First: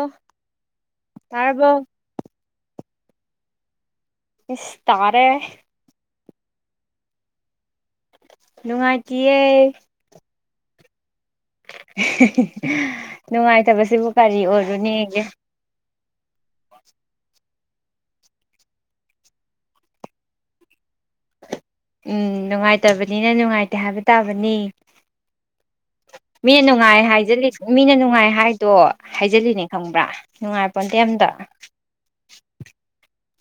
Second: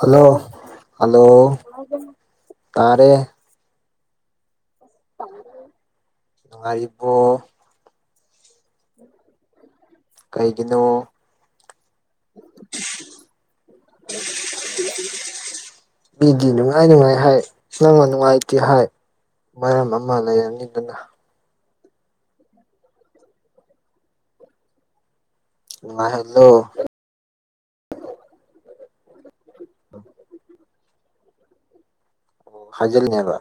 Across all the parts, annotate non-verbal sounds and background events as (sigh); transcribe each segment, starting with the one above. hello hello ꯇꯥꯔꯕꯣ ꯇꯥꯔꯦ ꯏꯁ ꯇꯥꯔꯦ ꯅꯨꯡꯉꯥꯏꯔꯤꯔꯤꯕꯣ ꯅꯨꯡꯉꯥꯏꯇꯌꯦ ꯀꯩꯒꯤꯅꯣ ꯅꯨꯡꯉꯥꯏꯇꯕꯁꯤꯕꯨ ꯀꯔꯤ ꯑꯣꯏꯔꯨꯅꯦꯒꯦ ꯃꯤꯗꯤ ꯅꯨꯡꯉꯥꯏ ꯅꯨꯡꯉꯥꯏ ꯍꯥꯏ ꯅꯪꯅ ꯅꯨꯡꯉꯥꯏꯇꯦ ꯍꯥꯏ ꯃꯔꯝ ꯑꯃ ꯂꯩꯔꯝꯅꯤꯗꯅ ꯎꯝ ꯅꯨꯡꯉꯥꯏꯇꯕꯅꯤꯅ ꯅꯨꯡꯉꯥꯏꯇꯦ ꯍꯥꯏꯕ ꯇꯥꯕꯅꯤ ꯅꯨꯡꯉꯥꯏꯍꯜꯂꯣ ꯃꯤ ꯅꯨꯡꯉꯥꯏ ꯍꯥꯏꯖꯤꯜꯂꯤ ꯃꯤꯅ ꯅꯨꯡꯉꯥꯏ ꯍꯥꯏꯗꯣ ꯍꯥꯏꯖꯤꯜꯂꯤꯅꯦ ꯈꯪꯕ꯭ꯔꯥ ꯅꯨꯡꯉꯥꯏ ꯄꯣꯟꯗꯦ ꯑꯝꯇ ꯐꯖꯤꯜꯅꯦꯕ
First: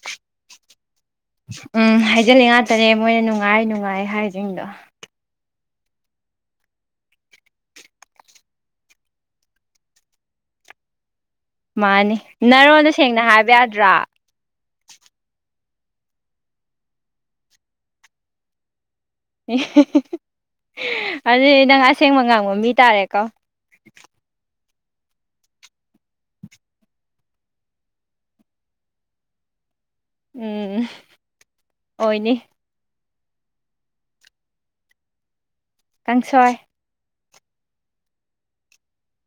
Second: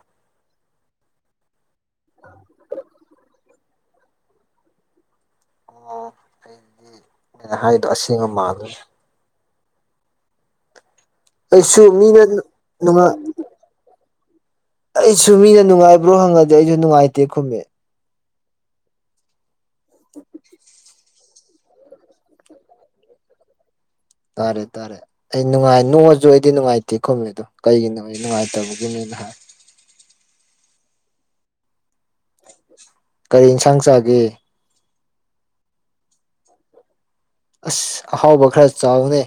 ꯎꯝ ꯍꯥꯏꯖꯜꯂꯤ ꯉꯥꯛꯇꯅꯦ ꯃꯣꯏꯅ ꯅꯨꯡꯉꯥꯏ ꯅꯨꯡꯉꯥꯏ ꯍꯥꯏꯁꯤꯡꯗꯣ ꯑꯣ ꯑꯩꯗꯤ ꯑꯩꯅ ꯍꯥꯏꯗꯣ ꯑꯁꯦꯡꯕ ꯃꯥꯜꯂꯅꯤ ꯑꯩꯁꯨ ꯃꯥꯅꯤ ꯃꯤꯅ ꯅꯔꯣꯟꯗꯣ ꯅꯨꯡꯉꯥꯏ ꯁꯦꯡꯅ ꯍꯥꯏꯕ ꯌꯥꯗ꯭ꯔꯥ ꯑꯩꯁꯨ ꯃꯤꯅ ꯅꯨꯡꯉꯥꯏꯕ꯭ꯔꯣ ꯍꯪꯉꯗꯤ ꯑꯩꯁꯨ ꯅꯨꯡꯉꯥꯏꯇꯦ ꯈꯨꯝꯃꯦ ꯑꯗꯨꯗꯤ ꯅꯪ ꯑꯁꯦꯡꯕ ꯉꯥꯡꯕ ꯃꯤ ꯇꯥꯔꯦꯀꯣ ꯇꯥꯔꯦ ꯇꯥꯔꯦ ꯑꯩ ꯅꯨꯡꯉꯥꯏ ꯅꯣꯡꯑꯁꯨ ꯑꯩꯗꯤ ꯅꯨꯡꯉꯥꯏꯇꯦ ꯈꯨꯝꯃꯦ ꯑꯗꯣ ꯀꯩꯒꯤꯅꯣ ꯑꯩ ꯅꯨꯡꯉꯥꯏꯇꯕꯒꯤꯅꯦꯅ ꯍꯥꯏ ꯎꯝ ꯑꯣꯏꯅꯦ ꯀꯔꯤ ꯌꯦꯟꯁꯥꯡ ꯆꯥꯒꯦ ꯀꯥꯡꯁꯣꯏ ꯑꯁ ꯑꯍꯥꯎꯕ ꯈꯔ ꯆꯥꯎꯅꯦ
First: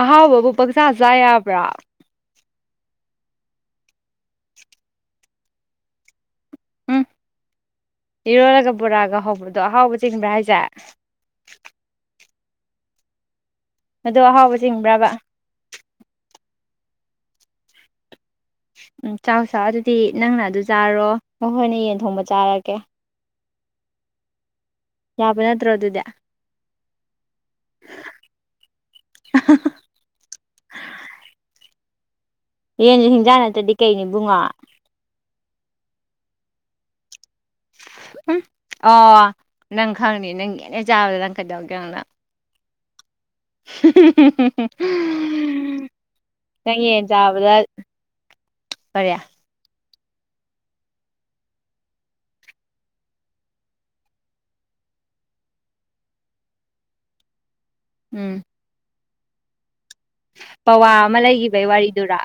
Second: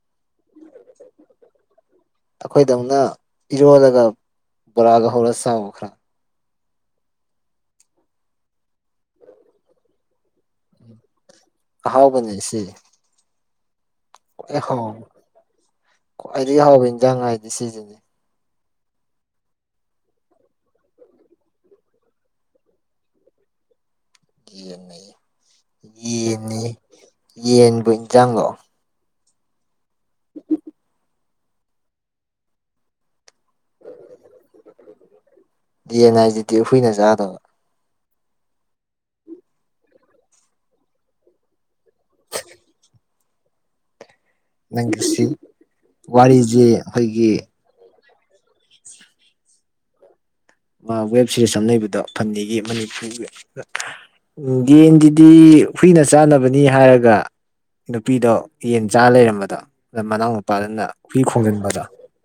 ꯑꯍꯥꯎꯕꯕꯨ ꯄꯪꯆꯥ ꯆꯥ ꯌꯥꯕ꯭ꯔꯥ ꯑꯩꯈꯣꯏꯗꯧꯅ ꯏꯔꯣꯜꯂꯒ ꯕꯣꯔꯥꯒ ꯍꯧꯔꯒ ꯆꯥꯎ ꯈꯔ ꯎꯝ ꯏꯔꯣꯜꯂꯒ ꯕꯣꯔꯥꯒ ꯍꯧꯕꯗꯣ ꯑꯍꯥꯎꯕ ꯆꯤꯡꯕ꯭ꯔꯥ ꯍꯥꯏꯁꯦ ꯑꯍꯥꯎꯕꯅꯦ ꯁꯤ ꯑꯗꯣ ꯑꯍꯥꯎꯕ ꯈ꯭ꯋꯥꯏ ꯍꯥꯎ ꯆꯤꯡꯕ꯭ꯔꯕ ꯈ꯭ꯋꯥꯏꯗꯒꯤ ꯍꯥꯎꯕ ꯏꯟꯖꯥꯡ ꯍꯥꯏꯗꯤ ꯁꯤꯖꯤꯅꯤ ꯎꯝ ꯆꯥꯎ ꯆꯥꯎ ꯑꯗꯨꯗꯤ ꯅꯪꯅ ꯑꯗꯨ ꯆꯥꯔꯣ ꯃꯈꯣꯏꯅ ꯌꯦꯟ ꯊꯣꯡꯕ ꯆꯥꯔꯒꯦ ꯌꯦꯟꯅꯤ ꯌꯥꯕ ꯅꯠꯇ꯭ꯔꯣ ꯑꯗꯨꯗꯤ ꯌꯦꯟꯅꯤ ꯌꯦꯟꯕꯨ ꯏꯟꯖꯥꯡꯂꯣ (unintelligible) ꯌꯦꯟꯖꯨ ꯍꯤꯟꯖꯥꯡ ꯅꯠꯇ꯭ꯔꯗꯤ ꯀꯩꯅꯣ ꯏꯕꯨꯡꯉꯣ ꯌꯦꯟ ꯍꯥꯏꯖꯤꯗꯤ ꯍꯨꯏꯅ ꯆꯥꯗꯧꯅꯤ ꯎꯝ ꯑꯣ ꯅꯪ ꯈꯪꯅꯤ ꯅꯪ ꯌꯦꯟ ꯍꯦꯛ ꯆꯥꯕꯗ ꯅꯪ ꯀꯩꯗꯧꯒꯦ ꯌꯦꯡꯉꯨ ꯅꯪ (unintelligible) ꯅꯪꯒꯤꯁꯤ ꯋꯥꯔꯤꯖꯤ ꯑꯩꯈꯣꯏꯒꯤ ꯐꯔꯦ ꯃꯥ ꯋꯦꯕ ꯁꯤꯔꯤꯁ ꯑꯃ ꯂꯩꯕꯗꯣ ꯐꯟꯗꯤꯒꯤ ꯃꯅꯤꯄꯨꯔꯒꯤ ꯌꯦꯟꯗꯨꯗꯤ ꯍꯨꯏꯅ ꯆꯥꯅꯕꯅꯤ ꯍꯥꯏꯔꯒ ꯅꯨꯄꯤꯗꯣ ꯎꯝ ꯌꯦꯟ ꯆꯥ ꯂꯩꯔꯝꯕꯗꯣ ꯑꯗ ꯃꯅꯥꯎ ꯅꯨꯄꯥꯗꯨꯅ ꯄꯋꯥ ꯍꯨꯏ ꯑꯃ ꯂꯩꯈꯤꯕꯩ ꯈꯣꯡꯖꯟꯕꯗꯣ ꯋꯥꯔꯤꯗꯨꯔꯥ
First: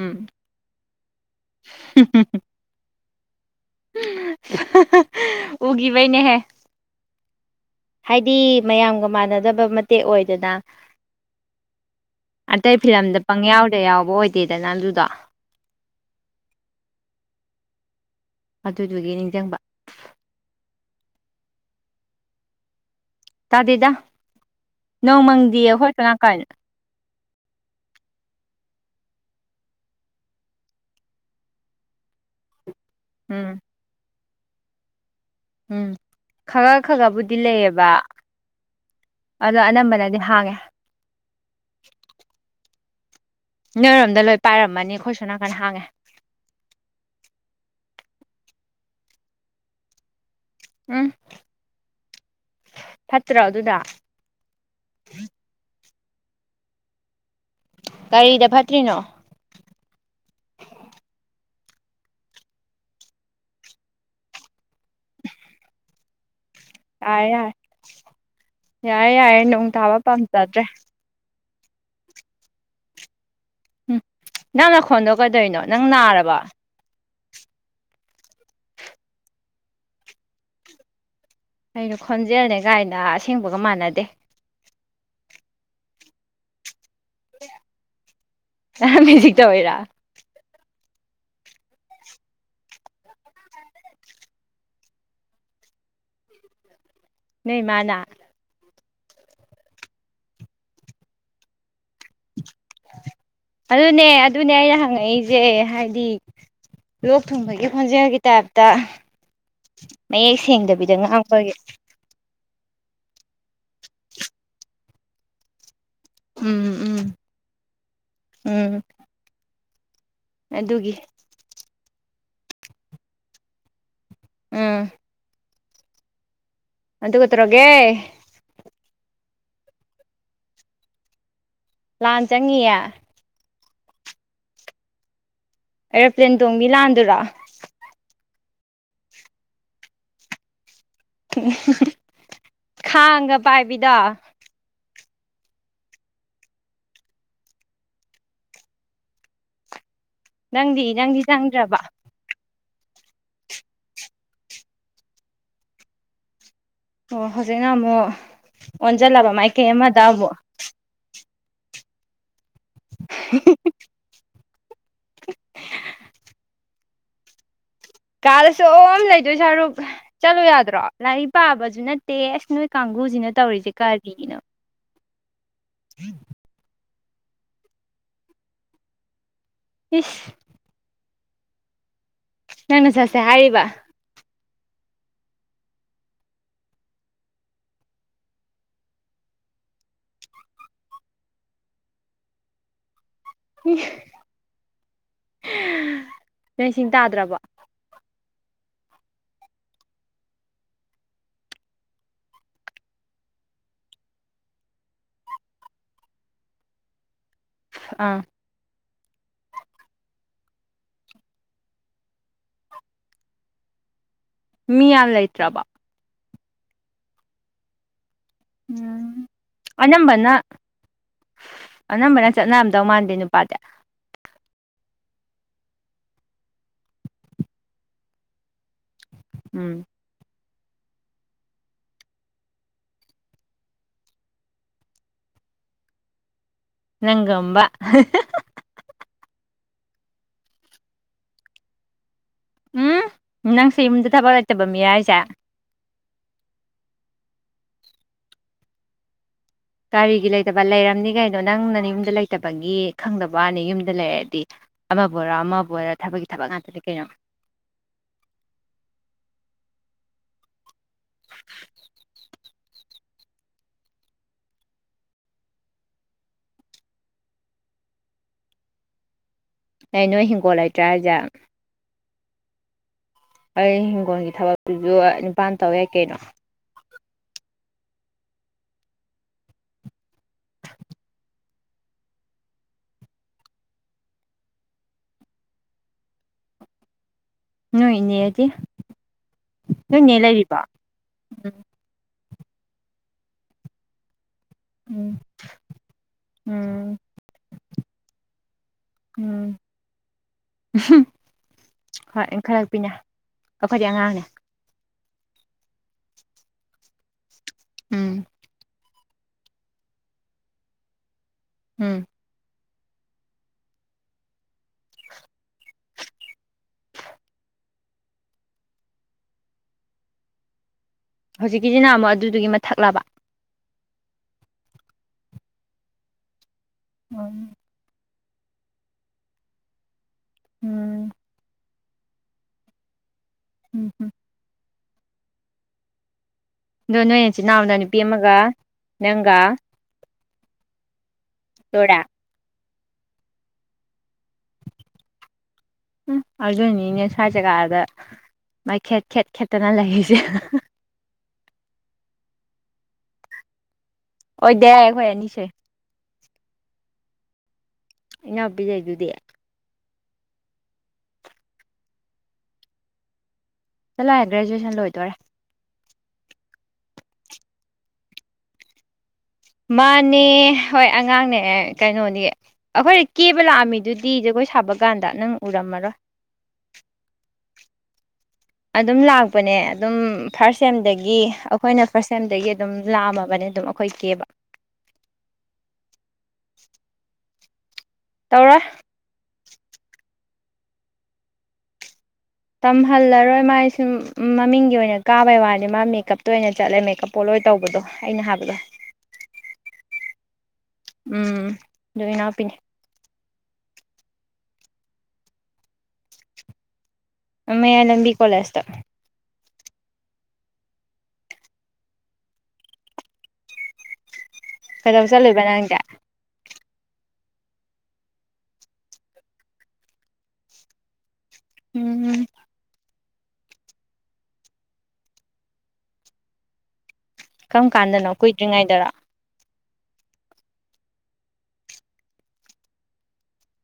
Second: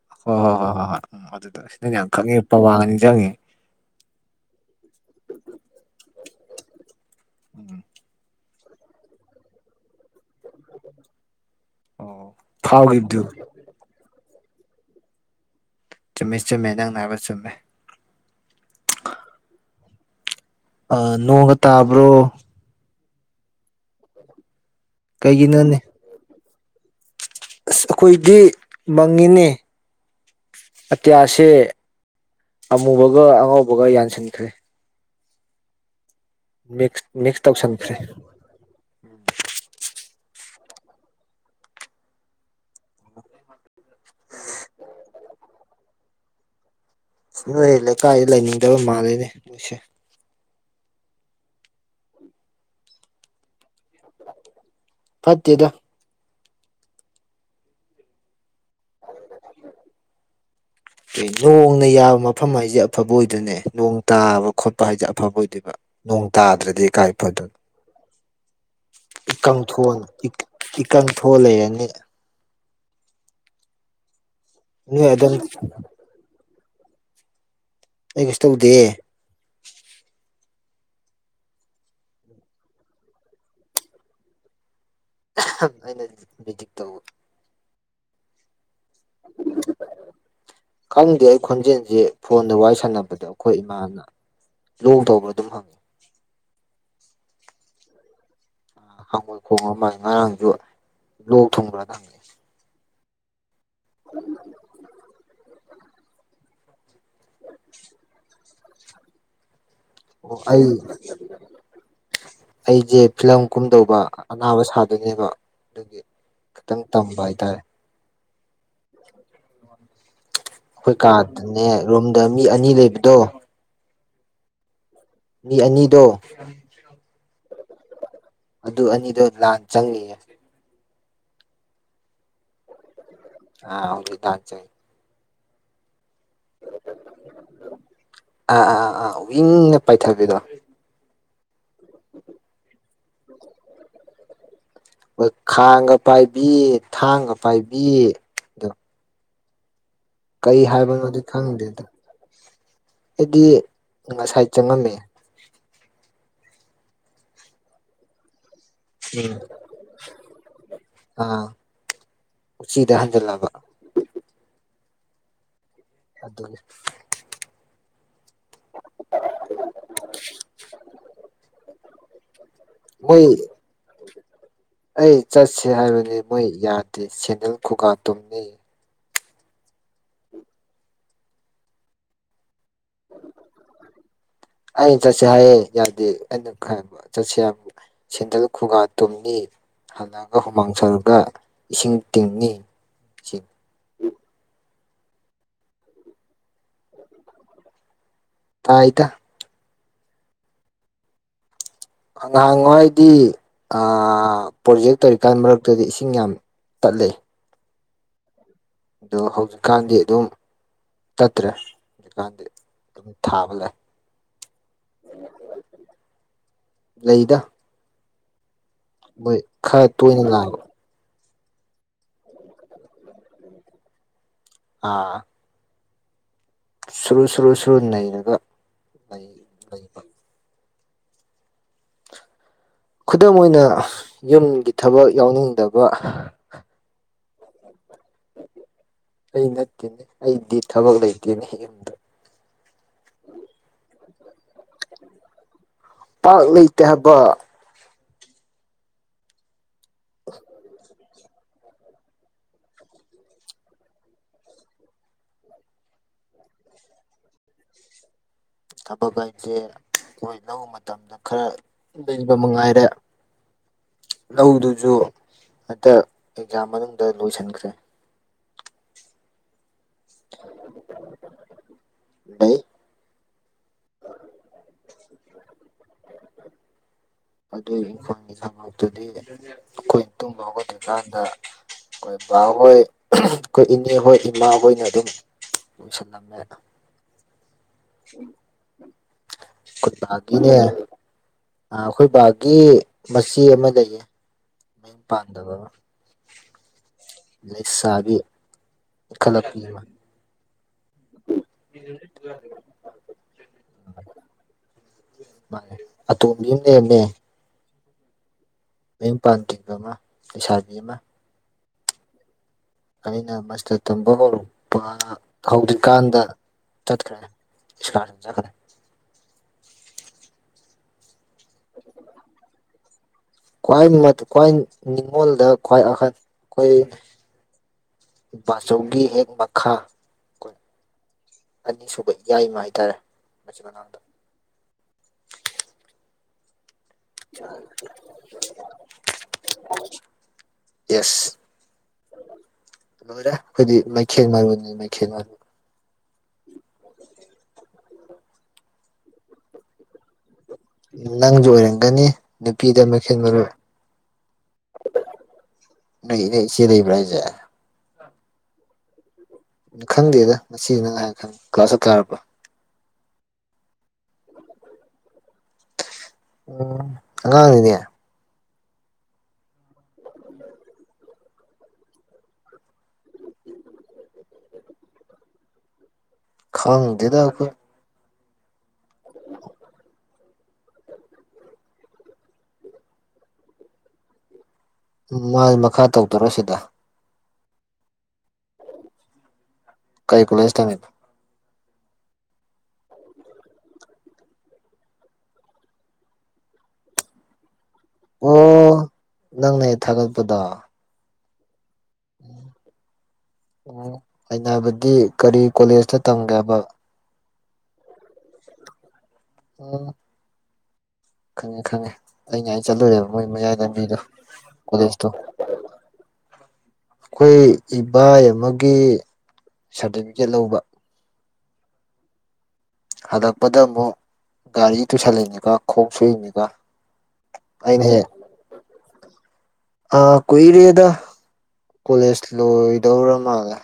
ꯎꯝ ꯍꯣꯏ ꯍꯣꯏ ꯍꯣꯏ ꯍꯣꯏ ꯎꯝ ꯑꯗꯨꯗꯣ ꯅꯪꯗꯤ ꯌꯥꯝ ꯈꯪꯉꯦ ꯄꯋꯥꯒ ꯅꯤꯡꯖꯪꯉꯦ ꯎꯒꯤꯕꯩꯅꯦꯍꯦ ꯎꯝ ꯍꯥꯏꯗꯤ ꯃꯌꯥꯝꯒ ꯃꯥꯟꯅꯗꯕ ꯃꯇꯦꯛ ꯑꯣꯏꯗꯅ ꯑꯣ ꯑꯇꯩ ꯐꯤꯂꯝꯗ ꯊꯥꯎꯒꯤꯗꯨ ꯄꯪꯌꯥꯎꯗ ꯌꯥꯎꯕ ꯑꯣꯏꯗꯦꯗꯅ ꯑꯗꯨꯗꯣ ꯆꯨꯝꯃꯦ ꯆꯨꯝꯃꯦ ꯅꯪꯅ ꯍꯥꯏꯕ ꯆꯨꯝꯃꯦ ꯑꯗꯨꯗꯨꯒꯤ ꯅꯤꯡꯖꯪꯕ ꯑ ꯅꯣꯡꯒ ꯇꯥꯕ꯭ꯔꯣ ꯇꯥꯗꯦꯗ ꯅꯣꯡ ꯃꯪꯗꯤꯌꯦ ꯀꯩꯒꯤꯅꯣꯅꯦ ꯑꯩꯈꯣꯏ ꯁꯣꯟ ꯅꯥꯀꯟ ꯑꯁ ꯑꯩꯈꯣꯏꯗꯤ ꯃꯪꯉꯤꯅꯦ ꯑꯇꯤꯌꯥꯁꯦ ꯑꯃꯨꯕꯒ ꯎꯝ ꯑꯉꯧꯕꯒ ꯌꯥꯟꯁꯟꯈ꯭ꯔꯦ ꯎꯝ ꯈꯔ ꯃꯤꯛꯁ ꯈꯔꯕꯨꯗꯤ ꯃꯤꯛꯁ ꯂꯩꯌꯦꯕ ꯇꯧꯁꯟꯈ꯭ꯔꯦ ꯑꯗꯣ ꯑꯅꯝꯕꯅꯗꯤ ꯍꯥꯡꯉꯦ ꯅꯣꯏꯔꯣꯝꯗ ꯂꯣꯏ ꯄꯥꯏꯔꯝꯃꯅꯤ ꯑꯩꯈꯣꯏ ꯁꯣꯟ ꯅꯥꯀꯟ ꯍꯥꯡꯉꯦ ꯅꯣꯏ ꯂꯩꯀꯥꯏꯗ ꯂꯩꯅꯤꯡꯗꯕ ꯃꯥꯜꯂꯤꯅꯦ ꯅꯣꯏꯁꯦ ꯎꯝ ꯐꯠꯇ꯭ꯔꯣ ꯑꯗꯨꯅ ꯐꯠꯇꯦꯗ ꯀꯩꯗ ꯐꯠꯇ꯭ꯔꯤꯅꯣ (inaudible) ꯅꯣꯡꯅ ꯌꯥꯕ ꯃꯐꯝ ꯍꯥꯏꯖꯦ ꯑꯐꯕ ꯑꯣꯏꯗꯣꯏꯅꯦ ꯅꯣꯡ ꯇꯥꯕ ꯈꯣꯠꯄ ꯍꯥꯏꯖꯦ ꯑꯐꯕ ꯑꯣꯏꯗꯣꯏꯕ ꯅꯣꯡ ꯇꯥꯗ꯭ꯔꯗꯤ ꯀꯥꯏ ꯌꯥꯔꯦ ꯌꯥꯔꯦ ꯐꯗꯣꯏꯕ ꯌꯥꯔꯦ ꯌꯥꯔꯦ ꯏꯀꯪ ꯅꯣꯡ ꯇꯥꯕ ꯊꯣꯛꯑꯅꯤ ꯄꯥꯝꯖꯗ꯭ꯔꯦ (unintelligible) ꯏꯀꯪ ꯊꯣꯛꯑꯥ ꯂꯩꯔꯅꯤ ꯎꯝ ꯅꯪ ꯅꯣꯏ ꯅꯈꯣꯟꯗꯣ ꯑꯗꯨꯝ ꯀꯩꯗꯣꯏꯅꯣ ꯅꯪ ꯅꯥꯔꯕ ꯑꯩ ꯀꯩꯁꯨ ꯇꯧꯗꯦ ꯀꯩꯅꯣ ꯈꯣꯟꯖꯦꯜꯅꯦ ꯒꯥꯏꯅ ꯑꯁꯦꯡꯕꯒ ꯃꯥꯟꯅꯗꯦ ꯑꯩꯅ ꯃꯦꯖꯤꯛ ꯇꯧꯕ ꯅꯪ ꯃꯦꯖꯤꯛ ꯇꯧꯏꯔꯣ ꯈꯪꯗꯦ ꯑꯩ ꯈꯣꯟꯖꯦꯜꯖꯦ ꯐꯣꯟꯗ ꯋꯥꯔꯤ ꯁꯥꯟꯅꯕꯗꯣ ꯑꯩꯈꯣꯏ ꯏꯃꯥꯅ ꯂꯣꯛ ꯊꯣꯡꯕ ꯑꯗꯨꯝ ꯍꯪ (inaudible) ꯅꯣꯏ ꯃꯥꯅ ꯍꯉꯣꯏ ꯈꯣꯡꯕ ꯃꯥ ꯉꯔꯥꯡꯖꯨ ꯂꯣꯛ ꯊꯨꯡꯕ꯭ꯔꯅ ꯍꯪ ꯑꯗꯨꯅꯦ ꯑꯗꯨꯅꯦ ꯑꯩꯅ ꯍꯪꯉꯛꯏꯁꯦ ꯍꯥꯏꯗꯤ ꯂꯣꯛ ꯊꯨꯡꯕꯒꯤ ꯈꯣꯟꯖꯦꯜꯒꯤ ꯇꯥꯏꯞꯇ ꯑꯣ ꯃꯌꯦꯛ ꯑꯩ ꯁꯦꯡꯗꯕꯤꯗ ꯉꯥꯡꯕꯒꯤ ꯑꯩꯁꯦ ꯐꯤꯂꯝ ꯀꯨꯝꯗꯧꯕ ꯑꯅꯥꯕ ꯁꯥꯗꯣꯏꯅꯦꯕ ꯑꯗꯨꯒꯤ ꯈꯤꯇꯪ ꯎꯝ ꯎꯝ ꯇꯝꯕ ꯍꯥꯏꯇꯥꯔꯦ ꯎꯝ ꯑꯗꯨꯒꯤ ꯑꯩꯈꯣꯏ ꯀꯥꯔꯗꯅꯦ ꯔꯣꯝꯗ ꯃꯤ ꯑꯅꯤ ꯂꯩꯕꯗꯣ ꯑꯥ ꯃꯤ ꯑꯅꯤꯗꯣ ꯑꯗꯨꯗꯨ ꯀꯠꯇ꯭ꯔꯣꯒꯦ ꯑꯗꯨ ꯑꯅꯤꯗꯣ ꯂꯥꯟ ꯆꯪꯅꯤꯡꯑꯦ ꯂꯥꯟ ꯆꯪꯉꯌꯦ ꯑ ꯍ ꯊꯖ ꯑꯦꯔꯣꯄ꯭ꯂꯦꯟ ꯇꯣꯡꯕꯤ ꯂꯥꯟꯗꯨꯔꯥ ꯑꯥ ꯑꯥ ꯑꯥ ꯑꯥ ꯎꯋꯤꯡꯅ ꯄꯥꯏꯊꯕꯤꯗꯣ ꯎ ꯈꯥꯡꯒ ꯄꯥꯏꯕꯤꯗ ꯑꯩꯣꯏ ꯈꯥꯡꯒ ꯄꯥꯏꯕꯤ ꯊꯥꯡꯒ ꯄꯥꯏꯕꯤ ꯀꯔꯤ ꯅꯪꯗꯤ ꯍꯥꯏꯕꯅꯣꯗꯤ ꯅꯪꯗꯤ ꯆꯪꯗ꯭ꯔꯕ ꯈꯪꯗꯦꯗ ꯑꯩꯗꯤ ꯉꯁꯥꯏ ꯆꯪꯉꯝꯃꯦ ꯑꯣ ꯍꯧꯖꯤꯛꯅ ꯑꯃꯨꯛ ꯎꯝ ꯑꯣꯟꯁꯤꯜꯂꯕ ꯃꯥꯏꯀꯩ ꯑꯃꯗ ꯑꯃꯨꯛ ꯑꯥ ꯎꯆꯤꯗ ꯍꯟꯖꯤꯜꯂꯕ ꯑꯗꯨꯗꯤ ꯀꯥꯂꯁꯨ ꯑꯣꯝ ꯂꯩꯗꯣꯏ ꯁꯔꯨꯛ ꯆꯠꯂꯣ ꯌꯥꯗ꯭ꯔꯣ ꯂꯥꯏꯔꯤꯛ ꯄꯥꯕꯁꯨ ꯅꯠꯇꯦ ꯑꯁ ꯅꯣꯏ ꯃꯣꯏ ꯀꯥꯡꯒꯨꯁꯤꯅ ꯇꯧꯔꯤꯁꯦ ꯀꯔꯤꯅꯣ ꯑꯩ ꯆꯠꯁ ꯍꯥꯏꯕꯗꯤ ꯃꯣꯏ ꯌꯥꯗꯦ ꯁꯦꯟꯗꯦꯜ ꯈꯨꯒꯥ ꯇꯨꯝꯅꯤ ꯏꯤꯁ ꯅꯅ ꯆꯁꯦ ꯍꯥꯏꯔꯔꯤꯕ ꯑꯩꯅ ꯆꯠꯁꯦ ꯍꯥꯏꯌꯦ ꯌꯥꯗꯦ ꯑꯩꯅ ꯈ ꯆꯠꯁ ꯁꯦꯟꯗꯜ ꯈꯨꯒꯥ ꯇꯨꯝꯅꯤ ꯍꯜꯂꯛꯒ ꯍꯨꯃꯥꯡ ꯁꯔꯒ ꯏꯁꯤꯡ ꯇꯤꯡꯅꯤ ꯏꯁꯤꯡ ꯅꯣꯏꯁꯤꯡ ꯇꯥꯗ꯭ꯔꯕ ꯇꯥꯏꯗ ꯉꯍꯥꯟꯋꯥꯏꯗꯤ ꯄ꯭ꯔꯣꯖꯦꯛ ꯇꯧꯔꯤꯀꯥꯟ ꯃꯔꯛꯇꯗꯤ ꯏꯁꯤꯡ ꯌꯥꯝ ꯄꯜꯂꯦ ꯑꯥ ꯑꯗꯣ ꯍꯧꯖꯤꯛꯀꯥꯟꯗꯤ ꯑꯗꯨꯝ ꯆꯠꯇ꯭ꯔꯦ ꯍꯧꯖꯤꯛꯀꯥꯟꯗꯤ ꯑꯗꯨꯝ ꯊꯥꯕ ꯂꯩ ꯃꯤ ꯌꯥꯝ ꯂꯩꯇ꯭ꯔꯕ ꯂꯩꯗ ꯎꯝ ꯃꯣꯏ ꯈꯔ ꯇꯣꯏꯅ ꯑꯅꯝꯕꯅ ꯂꯥꯛꯑꯕ ꯑꯅꯝꯕꯅ ꯆꯠꯅꯔꯝꯗꯧ ꯃꯥꯟꯗꯦ ꯅꯨꯄꯥꯗꯤ ꯑꯥ ꯁꯨꯔꯨ ꯁꯨꯔꯨ ꯁꯨꯔꯨ ꯅꯩꯔꯒ ꯂꯩ ꯎꯝ ꯂꯩꯕ ꯈꯨꯗꯝ ꯑꯣꯏꯅ ꯌꯨꯝꯒꯤ ꯊꯕꯛ ꯌꯥꯎꯅꯤꯡꯗꯕ ꯅꯪꯒꯝꯕ ꯑꯩ ꯅꯠꯇꯦꯅꯦ ꯑꯩꯗꯤ ꯊꯕꯛ ꯂꯩꯇꯦꯅꯦ ꯌꯨꯝꯗ ꯎꯝ ꯅꯪꯁꯨ ꯌꯨꯝꯗ ꯊꯕꯛ ꯂꯩꯇꯕ ꯃꯤ ꯍꯥꯏꯁꯦ ꯄꯥꯛ ꯂꯩꯇꯦ ꯍꯥꯏꯕ ꯒꯥꯔꯤꯒꯤ ꯂꯩꯇꯕ ꯂꯩꯔꯝꯅꯤ ꯀꯩꯅꯣ ꯅꯪꯅꯅꯦ ꯌꯨꯝꯗ ꯂꯩꯇꯕꯒꯤ ꯈꯪꯗꯕ ꯋꯥꯅꯤ ꯌꯨꯝꯗ ꯂꯩꯔꯛꯑꯗꯤ ꯑꯃꯕꯨ ꯑꯣꯏꯔꯣ ꯑꯃꯕꯨ ꯑꯣꯏꯔꯣ ꯊꯕꯛꯀꯤ ꯊꯕꯛ ꯉꯥꯛꯇꯗꯤ ꯀꯩꯅꯣ ꯊꯕꯛ ꯍꯥꯏꯁꯦ ꯑꯩꯈꯣꯏ ꯂꯧꯕ ꯃꯇꯝꯗ ꯈꯔ ꯂꯩꯕ ꯃꯉꯥꯏꯔꯦ ꯂꯧꯗꯨꯁꯨ ꯍꯦꯛꯇ ꯑꯦꯛꯖꯥꯝ ꯃꯅꯨꯡꯗ ꯂꯣꯏꯁꯤꯟꯈ꯭ꯔꯦ ꯍꯦ ꯅꯣꯏ ꯍꯤꯡꯒꯣꯜ ꯂꯩꯇ꯭ꯔꯥ ꯍꯥꯏꯁꯦ ꯂꯩ ꯑꯩ ꯍꯤꯡꯒꯣꯜꯒꯤ ꯊꯕꯛꯇꯨꯁꯨ ꯅꯤꯄꯥ ꯇꯧ ꯌꯥꯏ ꯀꯩꯅꯣ ꯑꯗꯨ ꯏꯪꯈꯣꯜꯒꯤ ꯊꯕꯛꯇꯨꯗꯤ ꯑꯩꯈꯣꯏꯅ ꯇꯨꯝꯕ ꯍꯧꯒꯠꯇ꯭ꯔꯤꯀꯥꯟꯗ ꯑꯩꯈꯣꯏ ꯕꯥꯍꯣꯏ ꯑꯩꯈꯣꯏ ꯏꯅꯦꯍꯣꯏ ꯏꯃꯥꯍꯣꯏꯅ ꯑꯗꯨꯝ ꯂꯣꯏꯁꯜꯂꯝꯃꯦ ꯅꯣꯏ ꯏꯅꯦ ꯑꯗꯤ ꯅꯣꯏꯅꯦ ꯂꯩꯔꯤꯕꯣ ꯑ ꯑꯩꯈꯣꯏ ꯕꯥꯒꯤ ꯃꯆꯦ ꯑꯃ ꯂꯩꯌꯦ ꯃꯌꯨꯝ ꯎꯝ ꯄꯥꯟꯗꯕ ꯑꯃ ꯎꯝ ꯂꯩꯁꯥꯕꯤ ꯎꯝ ꯏꯟꯈꯠꯂꯛꯄꯤ ꯑꯃ (unintelligible) ꯍꯣꯏ ꯏꯟꯈꯠꯂꯛꯄꯤꯅꯦ ꯑꯩꯈꯣꯏꯗꯤ ꯑꯉꯥꯡꯅꯦ ꯃꯥꯅꯦ ꯑꯇꯣꯝꯕꯤ ꯑꯃ ꯂꯩꯔꯝꯃꯦ ꯎꯝ ꯃꯌꯨꯝ ꯄꯥꯟꯗ꯭ꯔꯤꯕꯃꯥ ꯂꯩꯁꯥꯕꯤ ꯑꯃ ꯎꯝ ꯑꯩꯅ ꯃꯁꯇꯔ ꯇꯝꯕ ꯍꯧꯔꯛꯄ ꯍꯧꯗ꯭ꯔꯤꯀꯥꯟꯗ ꯆꯠꯈ꯭ꯔꯦ (unintelligible) ꯍꯧꯖꯤꯛꯀꯤꯁꯤꯅ ꯑꯃꯨꯛ ꯑꯗꯨꯗꯨꯒꯤ ꯃꯊꯛꯂꯥꯕ ꯈ꯭ꯋꯥꯏ ꯃꯥ ꯈ꯭ꯋꯥꯏ ꯅꯤꯡꯉꯣꯜꯗ ꯈ꯭ꯋꯥꯏ ꯑꯍꯜ ꯑꯩꯈꯣꯏ ꯎꯝ ꯕꯥꯆꯧꯒꯤ ꯍꯦꯛ ꯃꯈꯥ ꯑꯩꯈꯣꯏ ꯎꯝ ꯑꯅꯤꯁꯨꯕ ꯌꯥꯏꯃꯥ ꯍꯥꯏꯇꯥꯔꯦ ꯃꯆꯤꯟ ꯃꯅꯥꯎꯗ ꯎꯝ ꯑꯗꯣ ꯅꯣꯏ ꯅꯆꯤꯟꯅꯥꯎꯅ ꯅꯨꯄꯤ ꯑꯃꯒ ꯅꯪꯒ ꯌꯦꯁ ꯂꯣꯏꯔꯦ ꯂꯣꯏꯔꯦ ꯑꯩꯈꯣꯏꯗꯤ ꯃꯩꯈꯦꯠ ꯃꯔꯨꯅꯤ ꯃꯩꯈꯦꯠ ꯃꯔꯨ ꯎꯝ ꯑꯗꯨꯏꯅꯤꯅꯦ ꯁ꯭ꯋꯥꯏ ꯖꯒꯥꯗ ꯃꯩꯈꯦꯠ ꯈꯦꯠ ꯈꯦꯠꯇꯅ ꯂꯩꯔꯤꯁꯦ ꯅꯪꯁꯨ ꯑꯣꯏꯔꯝꯒꯅꯤ ꯅꯨꯄꯤꯗ ꯃꯩꯈꯦꯠ ꯃꯔꯨ ꯑꯣꯏꯗꯦ ꯑꯩꯈꯣꯏ ꯑꯅꯤ ꯁꯨꯏ ꯅꯣꯏ ꯅꯣꯏ ꯏꯆꯦ ꯂꯩꯕ꯭ꯔꯣ ꯍꯥꯏꯁꯦ ꯏꯅꯥꯎꯄꯤ ꯂꯩꯗꯨꯗꯤ ꯈꯪꯗꯦꯗ ꯉꯁꯤ ꯅꯪ ꯍꯥꯏꯔꯥ ꯈꯪꯉꯦ ꯀ꯭ꯂꯥꯁ ꯀꯌꯥ ꯀꯥꯔꯕ ꯆꯠꯂꯣꯍꯦ ꯒ꯭ꯔꯦꯖꯨꯑꯁꯟ ꯂꯣꯏꯗꯣꯔꯦ ꯑꯣ ꯑꯉꯥꯡꯅꯤꯅꯦ ꯃꯥꯅꯦ ꯍꯣꯏ ꯑꯉꯥꯡꯅꯦ ꯀꯩꯅꯣꯗꯤ ꯑꯩꯈꯣꯏ ꯀꯦꯕ ꯂꯥꯛꯑꯝꯃꯤꯗꯨꯗꯤ ꯖꯒꯣꯏ ꯁꯥꯕ ꯀꯥꯟꯗ ꯅꯪ ꯎꯔꯝꯃꯔꯣꯏ ꯈꯥꯡꯗꯦꯗ ꯑꯩꯈꯣꯏ ꯑꯗꯨꯝ ꯂꯥꯛꯄꯅꯦ ꯑꯗꯨꯝ ꯊꯥ꯭ꯔ ꯁꯦꯝꯗꯒꯤ ꯑꯩꯈꯣꯏꯅ ꯐꯥꯔꯁ ꯁꯦꯝꯗꯒꯤ ꯑꯗꯨꯝ ꯂꯥꯛꯑꯝꯃꯕꯅꯦ ꯑꯗꯨꯝ ꯑꯩꯈꯣꯏ ꯀꯦꯕ ꯎꯝ ꯃꯥꯗꯤ ꯃꯈꯥ ꯇꯧꯗꯔꯣ ꯁꯤꯗ ꯇꯧꯔꯣꯏ ꯀꯩ ꯀꯣꯂꯦꯖ ꯇꯝꯃꯤꯕ ꯇꯝꯍꯜꯂꯔꯣꯏ ꯃꯥꯥꯏ ꯁꯨꯝ ꯃꯃꯤꯡꯒꯤ ꯑꯣꯏꯅ ꯀꯥꯕꯩ ꯋꯥꯅꯤ ꯃꯥ ꯃꯦꯀꯞꯇ ꯑꯣꯏꯅ ꯆꯠꯂꯦ ꯃꯦꯀꯞ ꯄꯣꯠꯂꯣꯏ ꯇꯧꯕꯗꯣ ꯑꯩꯅ ꯍꯥꯏꯕꯗꯣ ꯑꯣ ꯅꯪꯅ ꯍꯦꯛ ꯊꯥꯒꯠꯄꯗꯣ ꯎꯝ ꯑꯗꯨ ꯏꯅꯥꯎꯄꯤꯅꯦ ꯎꯝ ꯑꯩꯅ ꯍꯥꯏꯕꯗꯤ ꯀꯔꯤ ꯀꯣꯂꯦꯖꯇ ꯇꯝꯒꯦ ꯍꯥꯏꯕ ꯃꯌꯥꯏ ꯂꯝꯕꯤ ꯀꯣꯂꯦꯖꯇ ꯑꯣ ꯈꯪꯉꯦ ꯈꯪꯉꯦ ꯑꯩ ꯅꯥꯏꯅ ꯆꯠꯂꯨꯔꯦꯕ ꯃꯣꯏ ꯃꯌꯥꯏ ꯂꯝꯕꯤꯗꯣ ꯀꯣꯂꯦꯁ ꯀꯩꯗꯧ ꯇꯣ ꯆꯠꯂꯨꯏꯕ ꯅꯪꯗꯤ ꯑꯩꯈꯣꯏ ꯏꯕꯥꯏ ꯑꯃꯒꯤ ꯁꯥꯔꯗꯤꯕꯤꯀꯦꯠ ꯂꯧꯕ ꯎꯝ ꯍꯜꯂꯛꯄꯗ ꯑꯃꯨꯛ ꯒꯥꯔꯤ ꯇꯨꯁꯜꯂꯤꯅꯤꯕ ꯈꯣꯡ ꯁꯣꯛꯏꯅꯤꯕ ꯀꯔꯝ ꯀꯥꯟꯗꯅꯣ ꯀꯨꯏꯗ꯭ꯔꯤꯉꯩꯗꯔꯣ ꯑꯥ ꯀꯨꯏꯔꯦꯗ ꯀꯣꯂꯦꯖ ꯂꯣꯏꯗꯧꯔ ꯃꯥꯜꯂꯦ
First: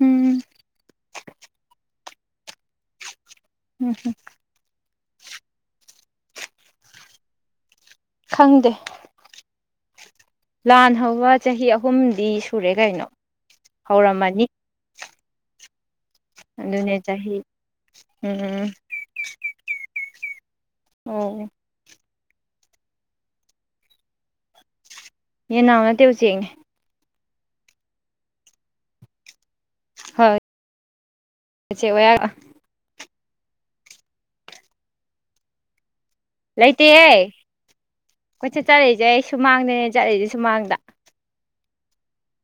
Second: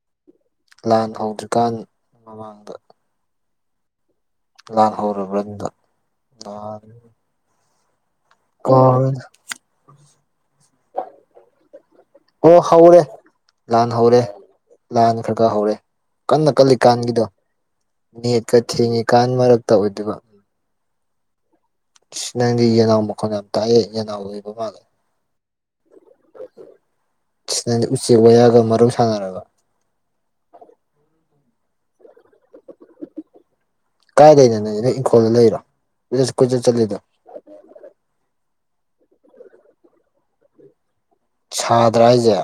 ꯎꯝ ꯂꯥꯟ ꯍꯧꯗ꯭ꯔꯤꯀꯥꯟ ꯃꯃꯥꯡꯗ ꯎꯝ ꯍꯨꯝ ꯂꯥꯟ ꯍꯔꯕꯔꯅꯦ ꯑꯗꯣ ꯅꯍꯟ ꯈꯪꯗꯦ ꯀꯥꯎꯔꯦꯗ ꯂꯥꯟ ꯍꯧꯕ ꯆꯍꯤ ꯑꯍꯨꯝꯗꯤ ꯑꯣ ꯁꯨꯔꯦ ꯍꯧꯔꯦ ꯀꯩꯅꯣ ꯂꯥꯟ ꯍꯧꯔꯦ ꯍꯧꯔꯝꯃꯅꯤ ꯂꯥꯟ ꯈ꯭ꯔ ꯈ ꯍꯧꯔꯦ ꯀꯟꯅ ꯑꯗꯨꯅꯦ ꯀꯜꯂꯤꯀꯥꯟꯒꯤꯗꯣ ꯆꯍꯤ ꯅꯦꯠꯀ ꯎꯝ ꯊꯦꯡꯉꯤꯀꯥꯟ ꯃꯔꯛ ꯇꯧ ꯑꯣꯏꯗꯨꯕ ꯎꯝ ꯅꯪꯗꯤ ꯌꯦꯅꯥꯎ ꯃꯈꯣꯟ ꯌꯥꯝ ꯇꯥꯏꯑꯦ ꯌꯦꯅꯥꯎ ꯑꯣꯏꯕ ꯃꯥꯜꯂꯦ ꯌꯦꯟꯅꯥꯎ ꯅꯠꯇꯦ ꯎꯆꯦꯛꯅꯦ ꯎꯆꯦꯛ ꯋꯥꯌꯥꯒ ꯃꯔꯨꯞ ꯁꯥꯟꯅꯔꯕ ꯍꯣꯏ ꯎꯆꯦꯛ ꯋꯥꯌꯥꯒ ꯑ ꯀꯥꯏ ꯂꯩꯅꯣ ꯅꯩꯗꯤ ꯅꯣꯏ ꯏꯪꯈꯣꯜꯗ ꯂꯩꯔꯣ ꯀꯣꯏꯆꯠ ꯀꯣꯏꯆꯠ ꯆꯠꯂꯤꯗꯣ ꯂꯩꯇꯦꯍꯦ ꯀꯣꯏꯆꯠ ꯆꯠꯂꯤꯖꯁ ꯑꯩ ꯁꯨꯃꯥꯡꯗꯅꯦ ꯆꯠꯂꯤꯖꯦ ꯁꯨꯃꯥꯡꯗ ꯁꯥꯗ꯭ꯔꯥ ꯍꯥꯏꯖꯦ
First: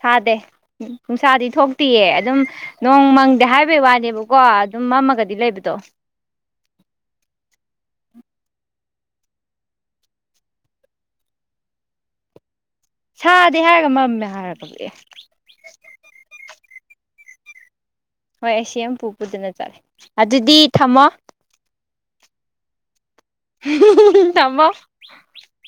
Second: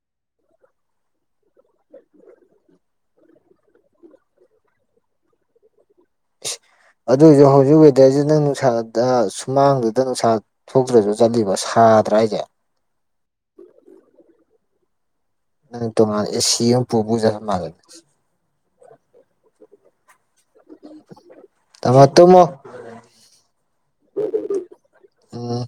ꯁꯥꯗꯦ ꯅꯨꯡꯁꯥꯗꯤ ꯊꯣꯛꯇꯤꯌꯦ ꯑꯗꯨꯝ ꯅꯣꯡ ꯃꯪꯗꯦ ꯍꯥꯏꯕꯩ ꯋꯥꯅꯦꯕꯀꯣ ꯑꯗꯨꯝ ꯃꯝꯃꯒꯗꯤ ꯂꯩꯕꯗꯣ ꯑꯗꯨꯏꯁꯨ ꯍꯧꯖꯤꯛ ꯋꯦꯗꯔꯁꯤ ꯅꯪ ꯅꯨꯡꯁꯥꯗ ꯁꯨꯃꯥꯡꯗꯨꯗ ꯅꯨꯡꯁꯥ ꯊꯣꯛꯇ꯭ꯔꯁꯨ ꯆꯠꯂꯤꯕ ꯁꯥꯗ꯭ꯔꯥ ꯍꯥꯏꯖꯦ ꯁꯥꯗꯦ ꯍꯥꯏꯔꯒ ꯃꯝꯃꯦ ꯍꯥꯏꯔꯛꯒꯕꯨ ꯑꯦ ꯅꯪ ꯇꯣꯉꯥꯟꯅ ꯑꯦ ꯁꯤ ꯑꯃ ꯄꯨ ꯄꯨꯖꯠꯂ ꯃꯥꯜꯂꯦ ꯍꯣꯏ ꯑꯦ ꯁꯤ ꯌꯥꯝ ꯄꯨ ꯄꯨꯗꯅ ꯆꯠꯂꯦ ꯑꯗꯨꯗꯤ ꯊꯝꯃꯣ ꯊꯝꯃ ꯇꯨꯝꯃꯣ ꯊꯝꯃꯣ ꯎꯝ